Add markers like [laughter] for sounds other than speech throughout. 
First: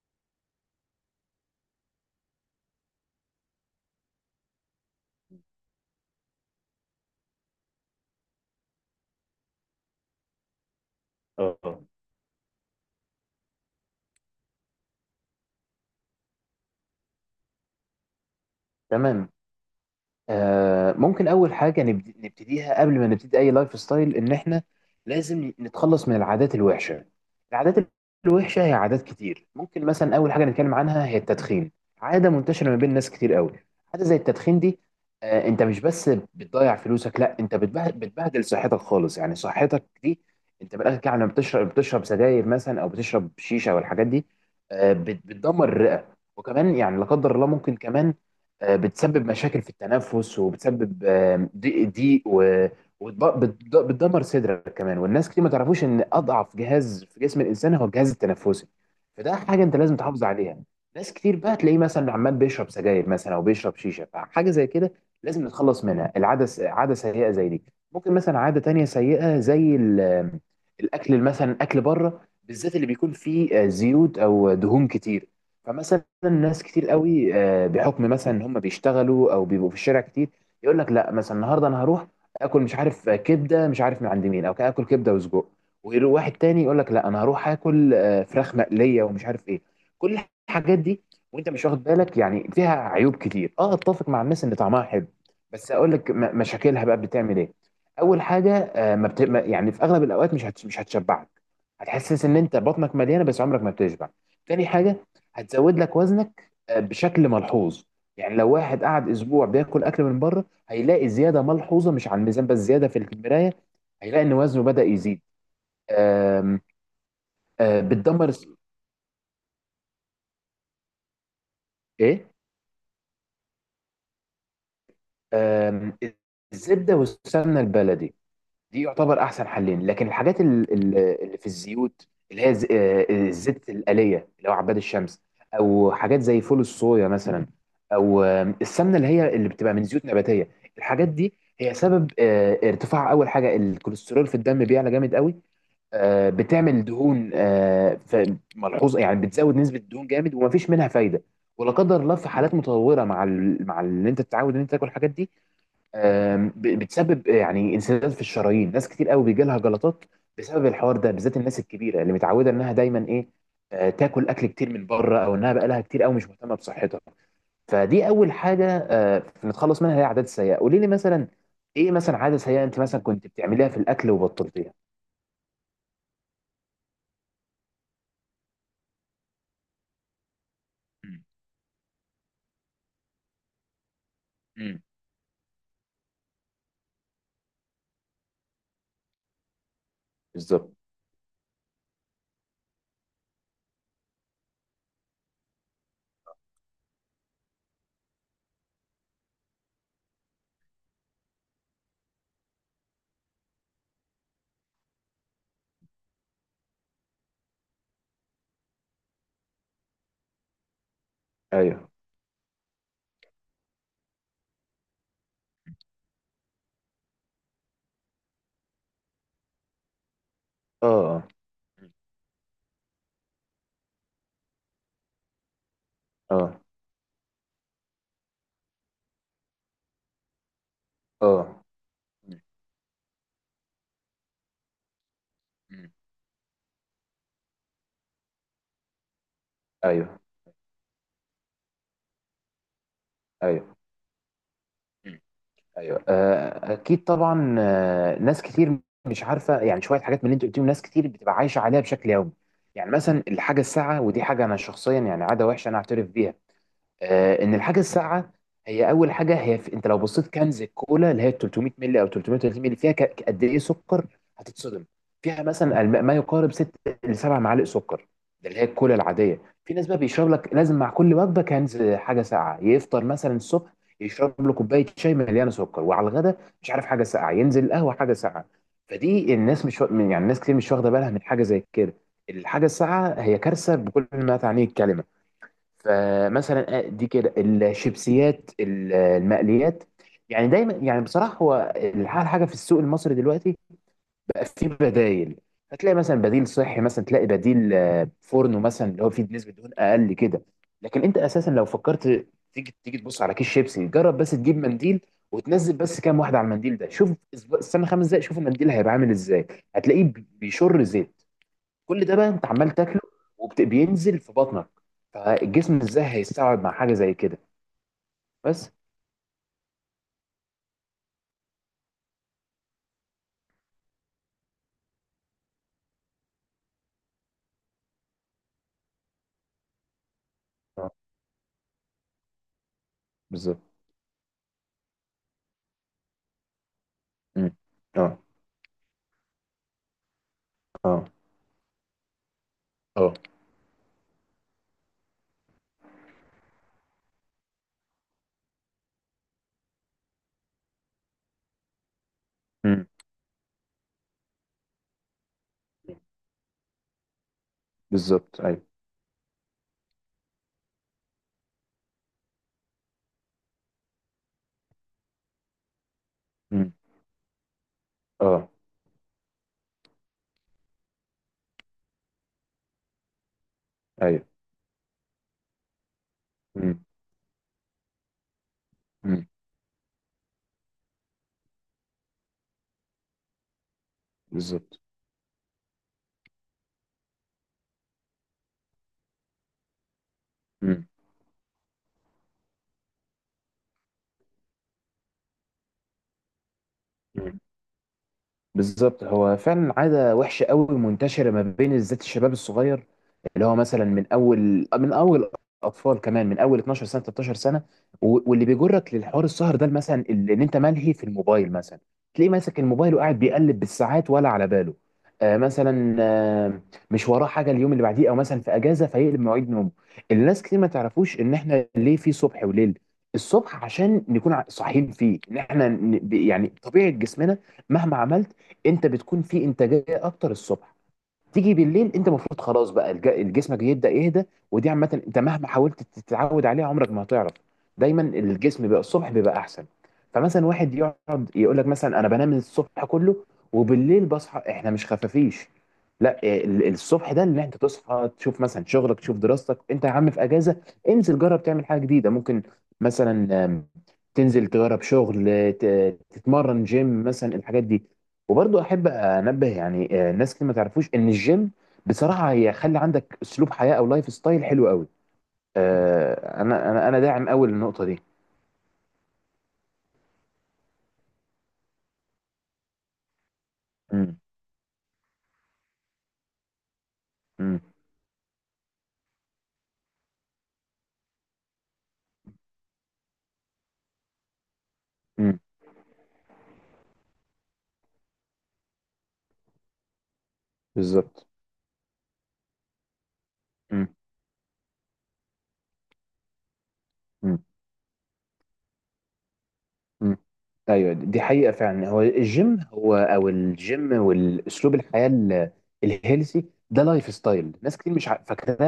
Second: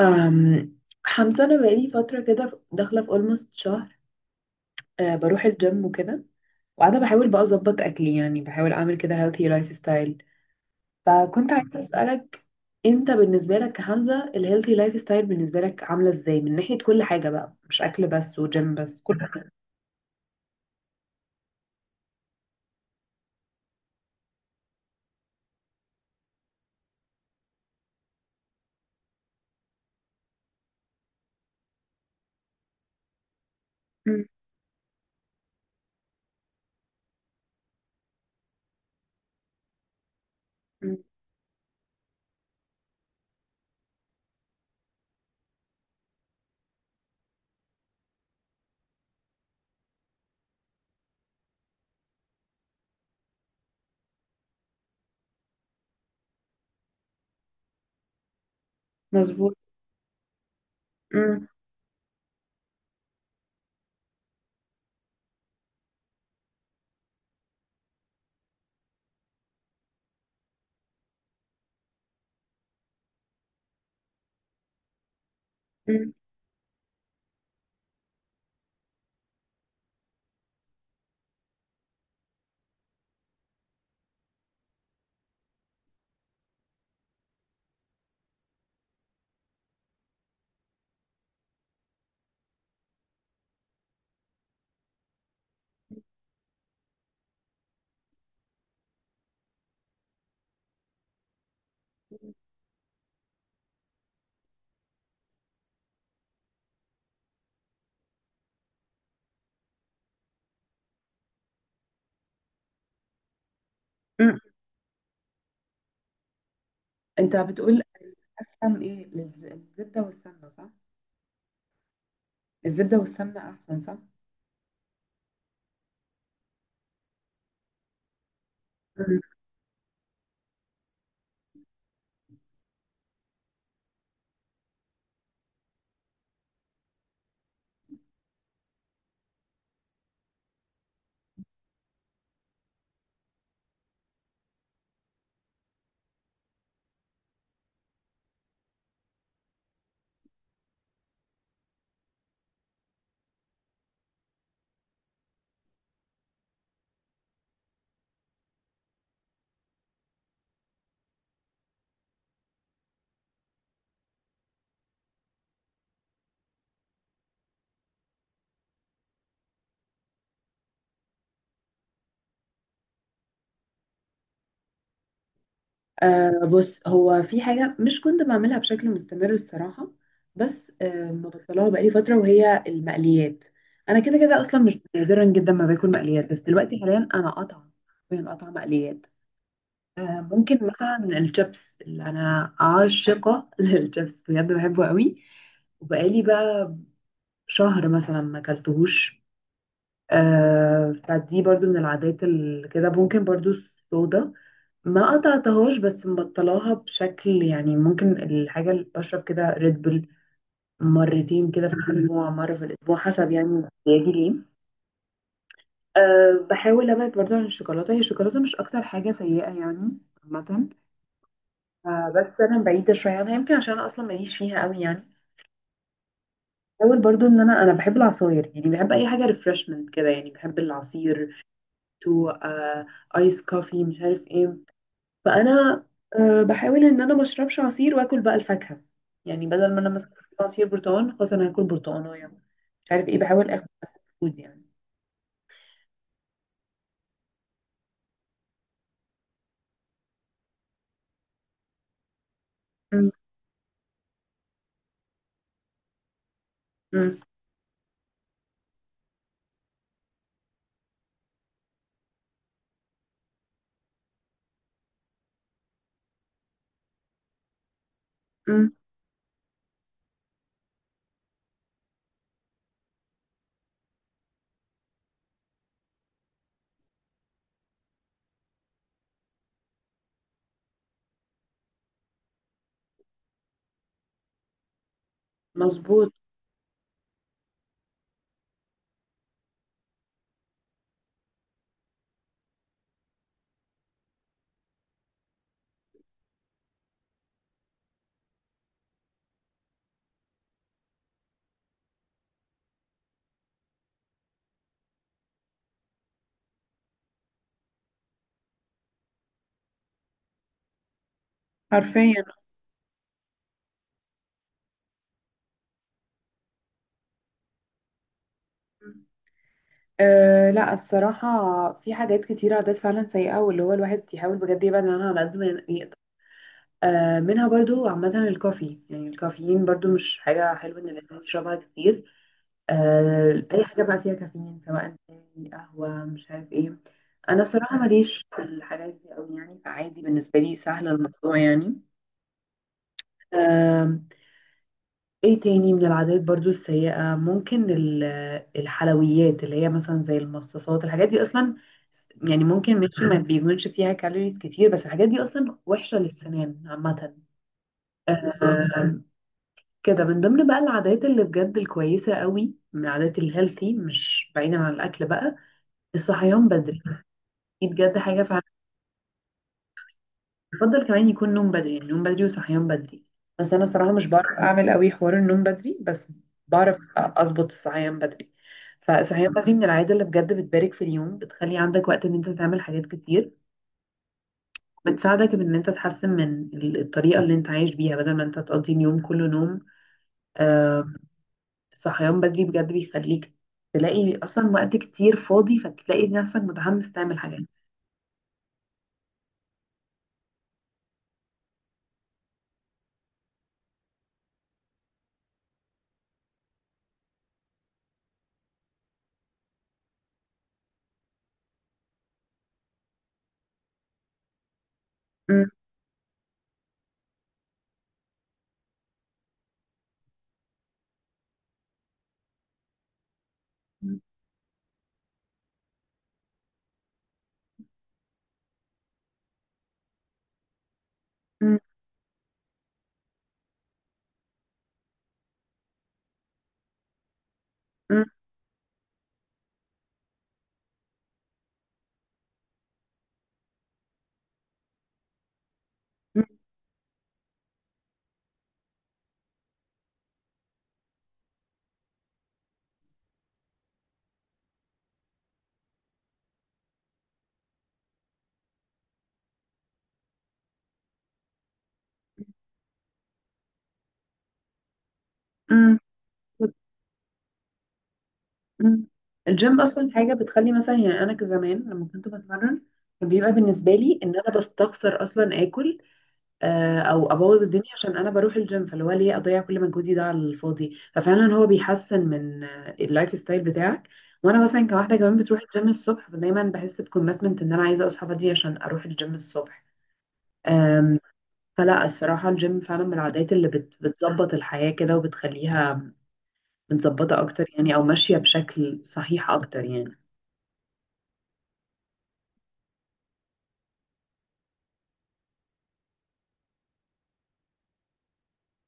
أم حمزة، أنا بقالي فترة كده داخلة في almost شهر. بروح الجيم وكده. وقاعدة بحاول بقى أظبط أكلي، يعني بحاول أعمل كده healthy lifestyle. فكنت عايزة اه. أسألك، أنت بالنسبة لك كحمزة ال healthy lifestyle بالنسبة لك عاملة إزاي؟ من ناحية كل حاجة بقى، مش أكل بس وجيم بس، كل تمام. حاجة. ممكن اول حاجه نبتديها قبل ما نبتدي اي لايف ستايل ان احنا لازم نتخلص من العادات الوحشه العادات الوحشه هي عادات كتير. ممكن مثلا اول حاجه نتكلم عنها هي التدخين. عاده منتشره ما بين ناس كتير قوي. حاجه زي أم. التدخين دي، انت مش بس بتضيع فلوسك، لا انت بتبهدل صحتك خالص. يعني صحتك دي انت من أم. الاخر كده لما بتشرب، بتشرب سجاير مثلا او بتشرب شيشه والحاجات دي، بتدمر الرئه. وكمان يعني لا قدر الله ممكن كمان بتسبب مشاكل في التنفس، وبتسبب ضيق ضيق، وبتدمر صدرك كمان. والناس كتير ما تعرفوش ان اضعف جهاز في جسم الانسان هو الجهاز التنفسي. فده مظبوط. حاجه انت لازم تحافظ عليها. ناس كتير أم. بقى تلاقيه مثلا عمال بيشرب سجاير مثلا او بيشرب شيشه، فحاجه زي كده لازم نتخلص منها. عاده سيئه زي دي. ممكن مثلا عاده تانية سيئه زي الاكل مثلا، اكل بره بالذات اللي بيكون فيه زيوت او دهون كتير. فمثلا أم. ناس كتير قوي بحكم مثلا ان هم بيشتغلوا او بيبقوا في الشارع كتير، يقول لك لا مثلا النهارده انا هروح اكل مش عارف كبده، مش عارف من عند مين، او اكل كبده وسجق، ويروح واحد تاني يقول لك لا انا هروح اكل فراخ مقليه ومش عارف ايه. كل الحاجات دي وانت مش واخد بالك. يعني فيها عيوب كتير. اه، اتفق مع الناس ان طعمها حلو، بس اقول لك مشاكلها بقى بتعمل ايه. اول حاجه، آه، ما بت... ما- يعني في اغلب الاوقات مش هتشبعك. هتحسس ان انت بطنك مليانه بس عمرك ما بتشبع. تاني حاجه، هتزود لك وزنك بشكل ملحوظ. يعني لو واحد قعد اسبوع بياكل اكل من بره هيلاقي زياده ملحوظه، مش على الميزان بس، زياده في المرايه، هيلاقي ان أم. وزنه بدأ يزيد. آم، أنت آه، بتقول، بتدمر الس- أسهم إيه، الزبدة والسمنة، صح؟ ايه. الزبدة والسمنة أحسن، صح؟ آم، الزبده والسمنه البلدي دي يعتبر احسن حلين. لكن الحاجات اللي في الزيوت، اللي هي ز- آه، الزيت الآلية اللي هو عباد الشمس، او حاجات زي فول الصويا مثلا، او السمنة اللي هي اللي بتبقى من زيوت نباتية، الحاجات دي هي سبب ارتفاع اول حاجة الكوليسترول في الدم، بيعلى جامد قوي. بتعمل دهون ملحوظة، يعني بتزود نسبة الدهون جامد ومفيش منها فايدة. ولا قدر الله في حالات متطورة مع مع اللي انت تتعود ان انت تاكل الحاجات دي، بتسبب يعني انسداد في الشرايين. ناس كتير قوي بيجي لها جلطات بسبب الحوار ده، بالذات الناس الكبيره اللي متعوده انها دايما ايه، تاكل اكل كتير من بره، او انها بقى لها كتير قوي مش مهتمه بصحتها. فدي اول حاجه نتخلص منها، هي عادات سيئه. قولي لي مثلا، ايه مثلا عاده سيئه انت مثلا كنت بتعمليها في الاكل وبطلتيها؟ آه، بص هو في حاجة مش كنت بعملها بشكل مستمر الصراحة، بس مم. مبطلها بقالي فترة، وهي المقليات. أنا كده كده أصلا، مش مم. نادرا جدا ما باكل مقليات، بس دلوقتي حاليا أنا قاطعة. حرفياً قاطعة مقليات. ممكن بالظبط. مثلا الشيبس، اللي أنا عاشقة [laughs] للشيبس بجد، بحبه قوي. وبقالي بقى شهر مثلا ما أكلتهوش. فدي برضو من العادات اللي كده، ممكن برضو الصودا. ما قطعتهاش، بس مبطلاها بشكل يعني، ممكن الحاجة اللي بشرب كده ريد بول مرتين كده في ايوه. الأسبوع، مرة في الأسبوع، حسب يعني احتياجي ليه. بحاول ابعد برضو عن الشوكولاتة، هي الشوكولاتة مش أكتر حاجة سيئة يعني، عامة. اه. اه. مم. بس أنا بعيدة شوية عنها، يمكن عشان أنا أصلا ماليش فيها قوي يعني. اه. بحاول برضو إن أنا بحب العصاير، يعني بحب أي حاجة ريفرشمنت كده، يعني بحب العصير. اه. تو مم. آيس كوفي، مش عارف ايه. فانا مم. بحاول ان انا ما اشربش عصير، واكل بقى الفاكهه. يعني بدل ما انا مثلا ايوه. أكل عصير برتقال، خلاص انا هاكل برتقانه، مش عارف ايه. بحاول اخد ايوه. فود يعني. ايوه اكيد طبعا. ناس كتير مش عارفه يعني شويه حاجات من اللي انت قلتيهم ناس كتير بتبقى عايشه عليها بشكل يومي. يعني م- مثلا الحاجه الساعه، ودي حاجه انا شخصيا يعني عاده وحشه انا اعترف بيها، م- ان الحاجه الساقعه هي اول حاجه. هي في انت لو بصيت كنز الكولا اللي هي 300 مللي او 330 مللي، فيها قد ايه سكر؟ هتتصدم. فيها مثلا ما يقارب 6 ل 7 معالق سكر. ده اللي هي م. الكولا العاديه. في ناس بقى بيشرب لك لازم مع كل وجبه كنز حاجه ساقعه. يفطر مثلا الصبح يشرب له كوبايه شاي مليانه سكر، وعلى الغدا مش عارف حاجه ساقعه، ينزل قهوه حاجه ساقعه. فدي الناس مش يعني الناس كتير مش واخده بالها من حاجه زي كده. الحاجه الساقعه هي كارثه بكل ما تعنيه الكلمه. مظبوط. فمثلا دي كده الشيبسيات المقليات. يعني دايما يعني بصراحه هو الحاجه في السوق المصري دلوقتي بقى فيه بدايل. هتلاقي مثلا بديل صحي، مثلا تلاقي بديل فورنو مثلا اللي هو فيه نسبه دهون اقل كده. لكن انت اساسا لو فكرت تيجي تبص على كيس شيبسي، جرب بس تجيب منديل وتنزل بس كام واحده على المنديل ده. شوف، استنى خمس دقايق، شوف المنديل هيبقى عامل ازاي. هتلاقيه بيشر زيت. كل ده حرفيا. بقى انت عمال تاكله وبينزل في بطنك، فالجسم ازاي هيستوعب مع حاجه زي كده؟ بس. لا الصراحة، في حاجات كتيرة، عادات فعلا سيئة، واللي هو الواحد يحاول بجد يبعد عنها على قد ما يقدر. منها برضو عامة الكافي، يعني الكافيين، برضو مش حاجة حلوة إن اه. الإنسان يشربها كتير. بالظبط. اي حاجه بقى فيها كافيين، سواء شاي، قهوه، مش عارف ايه. انا مم. صراحه اه. ماليش في الحاجات دي قوي يعني، فعادي بالنسبه لي سهل اه. الموضوع يعني. اه. آم، ايه تاني من العادات برضو السيئة؟ ممكن الحلويات، اللي هي مثلا زي المصاصات، الحاجات دي اصلا يعني ممكن مم. ماشي، ما بيكونش فيها كالوريز كتير، بس الحاجات دي اصلا وحشة للسنان عامة. بالظبط. ايوه. آم، كده من ضمن بقى العادات اللي بجد الكويسة قوي من العادات الهيلثي، مش بعيدا عن الاكل بقى، الصحيان مم. بدري. دي بجد حاجة فعلا. اه. بفضل كمان يكون نوم بدري، يعني نوم بدري وصحيان بدري، بس أنا صراحة مش ايوه. بعرف أعمل قوي حوار النوم بدري، بس بعرف مم. أظبط الصحيان بدري. مم. فالصحيان بدري من العادة اللي بجد بتبارك في اليوم، بتخلي عندك وقت إن أنت تعمل حاجات كتير. بالظبط. بتساعدك بإن أنت تحسن من الطريقة اللي أنت عايش بيها، بدل ما أنت تقضي اليوم كله نوم. مم. آه، صحيان بدري بجد بيخليك تلاقي أصلا وقت كتير فاضي، فتلاقي نفسك متحمس تعمل حاجات. مم. بالظبط هو فعلا عادة وحشة قوي، منتشرة ما بين بالذات الشباب الصغير اللي هو مثلا من أول أطفال كمان، من أول 12 سنة 13 سنة. واللي بيجرك للحوار السهر ده مثلا إن أنت ملهي في الموبايل مثلا. تلاقيه ماسك الموبايل وقاعد بيقلب بالساعات ولا على باله. م- مثلا مش وراه حاجة اليوم اللي بعديه، أو مثلا في أجازة فيقلب مواعيد نومه. الناس كتير ما تعرفوش إن إحنا ليه في صبح وليل. الصبح عشان نكون صاحيين فيه، إن إحنا يعني طبيعة جسمنا مهما عملت انت بتكون في انتاجيه اكتر الصبح. تيجي م- بالليل انت المفروض خلاص بقى جسمك يبدا يهدى. ودي عامه انت مهما حاولت تتعود عليها عمرك ما هتعرف. دايما م- الجسم بقى الصبح بيبقى احسن. فمثلا واحد يقعد يقول لك مثلا انا بنام الصبح كله وبالليل بصحى. احنا مش خفافيش. لا، الصبح ده ان انت تصحى تشوف مثلا شغلك، تشوف دراستك. انت يا عم في اجازه، انزل جرب تعمل حاجه جديده. ممكن مثلا تنزل تجرب شغل، تتمرن جيم مثلا الحاجات دي. وبرضه احب انبه يعني الناس اللي ما تعرفوش ان الجيم بصراحه هي خلي عندك اسلوب حياه او لايف ستايل حلو قوي. م- م- انا داعم قوي للنقطه دي. مم. الجيم اصلا حاجه بتخلي مثلا، يعني انا كزمان لما كنت بتمرن، كان بيبقى بالنسبه لي ان امم. انا بستخسر اصلا اكل، او ابوظ امم. الدنيا عشان انا بروح الجيم، فاللي هو ليه اضيع كل مجهودي ده على الفاضي، ففعلا هو بيحسن من اللايف ستايل بتاعك. وانا مثلا كواحده كمان امم. بتروح الجيم الصبح، فدايما بحس بكوميتمنت ان انا عايزه اصحى بدري عشان اروح الجيم الصبح. آم، بالظبط. فلا الصراحه الجيم فعلا من العادات اللي بتظبط الحياه كده وبتخليها متظبطه امم. اكتر يعني، او ماشيه بشكل صحيح اكتر يعني. مم. ايوه دي حقيقه فعلا. هو الجيم هو او الجيم والاسلوب الحياه الهيلثي ده لايف ستايل ناس كتير مش فاكراه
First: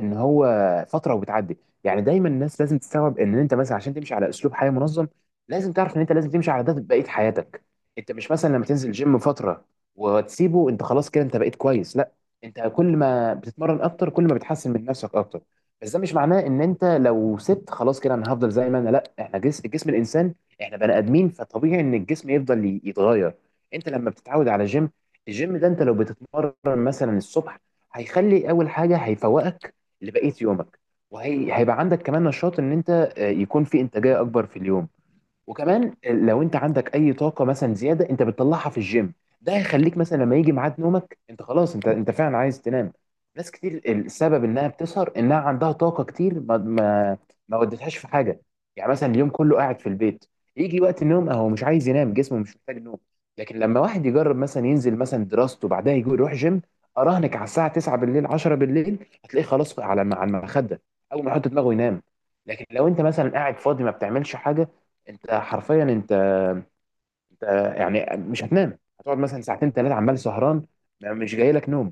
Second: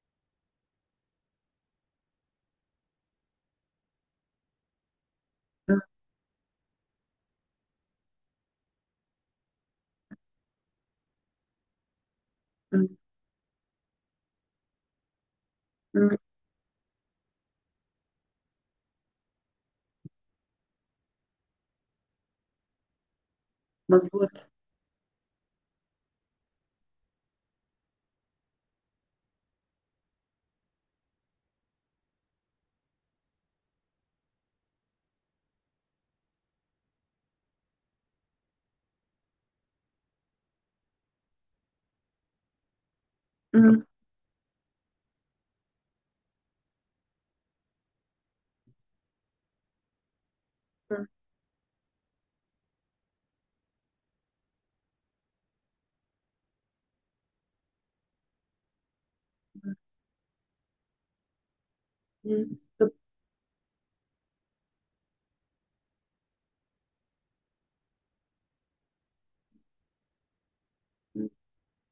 ان هو فتره وبتعدي. يعني دايما الناس لازم تستوعب ان انت مثلا عشان تمشي على اسلوب حياه منظم لازم تعرف ان انت لازم تمشي على ده بقيه حياتك. انت مش مثلا لما تنزل جيم فتره وتسيبه انت خلاص كده انت بقيت كويس، لا. انت مم. كل ما بتتمرن اكتر كل ما بتحسن من نفسك اكتر، بس ده مش مم. معناه ان انت لو سبت خلاص كده انا هفضل زي ما انا، لا، احنا جسم الانسان، احنا بني ادمين، فطبيعي ان الجسم يفضل يتغير. انت لما مظبوط. بتتعود على جيم، الجيم ده انت لو بتتمرن مثلا الصبح، هيخلي اول حاجه هيفوقك لبقيه يومك. وهيبقى عندك كمان نشاط ان انت يكون في انتاجيه اكبر في اليوم. وكمان لو انت عندك اي طاقه مثلا زياده انت بتطلعها في الجيم. ده هيخليك مثلا لما يجي ميعاد نومك انت خلاص انت فعلا عايز تنام. ناس كتير مم. السبب انها بتسهر انها عندها طاقه كتير ما ودتهاش في حاجه. يعني مثلا اليوم كله قاعد في البيت، يجي وقت مم. النوم اهو مش عايز ينام جسمه مش محتاج نوم. لكن لما واحد يجرب مثلا ينزل مثلا دراسته، بعدها يجي يروح جيم، اراهنك على الساعه 9 بالليل 10 بالليل هتلاقيه خلاص على المخده اول ما يحط دماغه ينام. مم. لكن لو طب- انت مثلا قاعد فاضي ما بتعملش حاجه، انت حرفيا انت يعني مش هتنام. هتقعد مثلا ساعتين ثلاثه عمال سهران، مش جاي لك نوم.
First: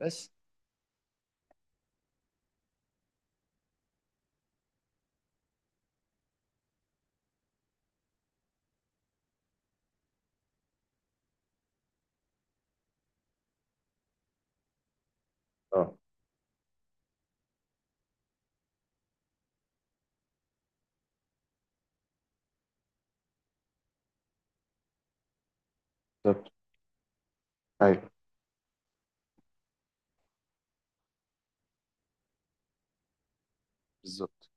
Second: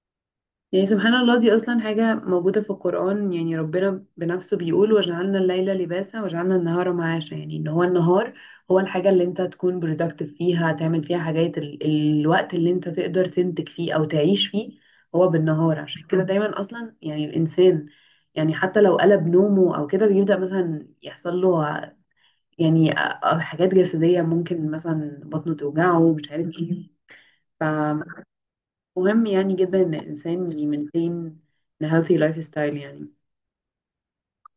بس. يعني سبحان الله، دي أصلا حاجة موجودة في القرآن، يعني ربنا بنفسه بيقول: وجعلنا الليل لباسا وجعلنا النهار معاشا، يعني إن هو النهار هو الحاجة اللي أنت تكون productive فيها، تعمل فيها حاجات الوقت اللي أنت تقدر تنتج فيه أو تعيش فيه، هو بالنهار. اه. عشان كده دايما أصلا يعني الإنسان، يعني حتى لو قلب نومه أو كده، بيبدأ مثلا يحصل له يعني حاجات جسدية، ممكن مثلا بطنه توجعه ومش عارف بالظبط. ايه. مم. ايوه. فمهم يعني جدا ان الانسان يمنتين a healthy لايف ستايل يعني. بالظبط.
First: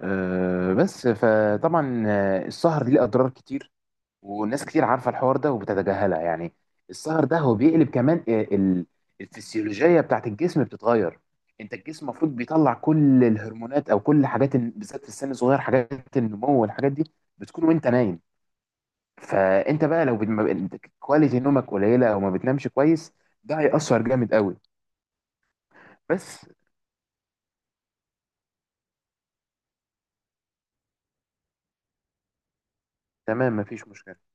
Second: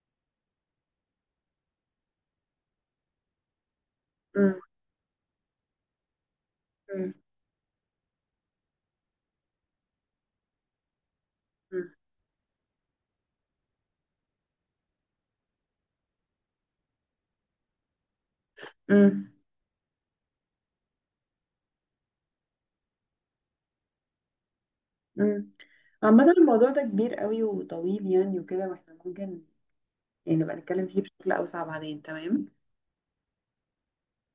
أه بس فطبعا السهر ليه اضرار كتير مم. والناس كتير عارفه الحوار ده وبتتجاهلها يعني. مم. السهر ده هو بيقلب كمان الفسيولوجيه بتاعت الجسم بتتغير. انت مم. الجسم المفروض بيطلع كل الهرمونات او كل حاجات بالذات في السن الصغير حاجات النمو والحاجات دي بتكون وانت نايم. مم. فانت بقى لو بت- ما بت- كواليتي نومك قليله او ما بتنامش كويس، ده هيأثر جامد قوي. مم. عامة بس. الموضوع ده كبير قوي وطويل يعني وكده، واحنا ممكن يعني نبقى نتكلم فيه بشكل أوسع بعدين، تمام؟ تمام. مفيش مشكله.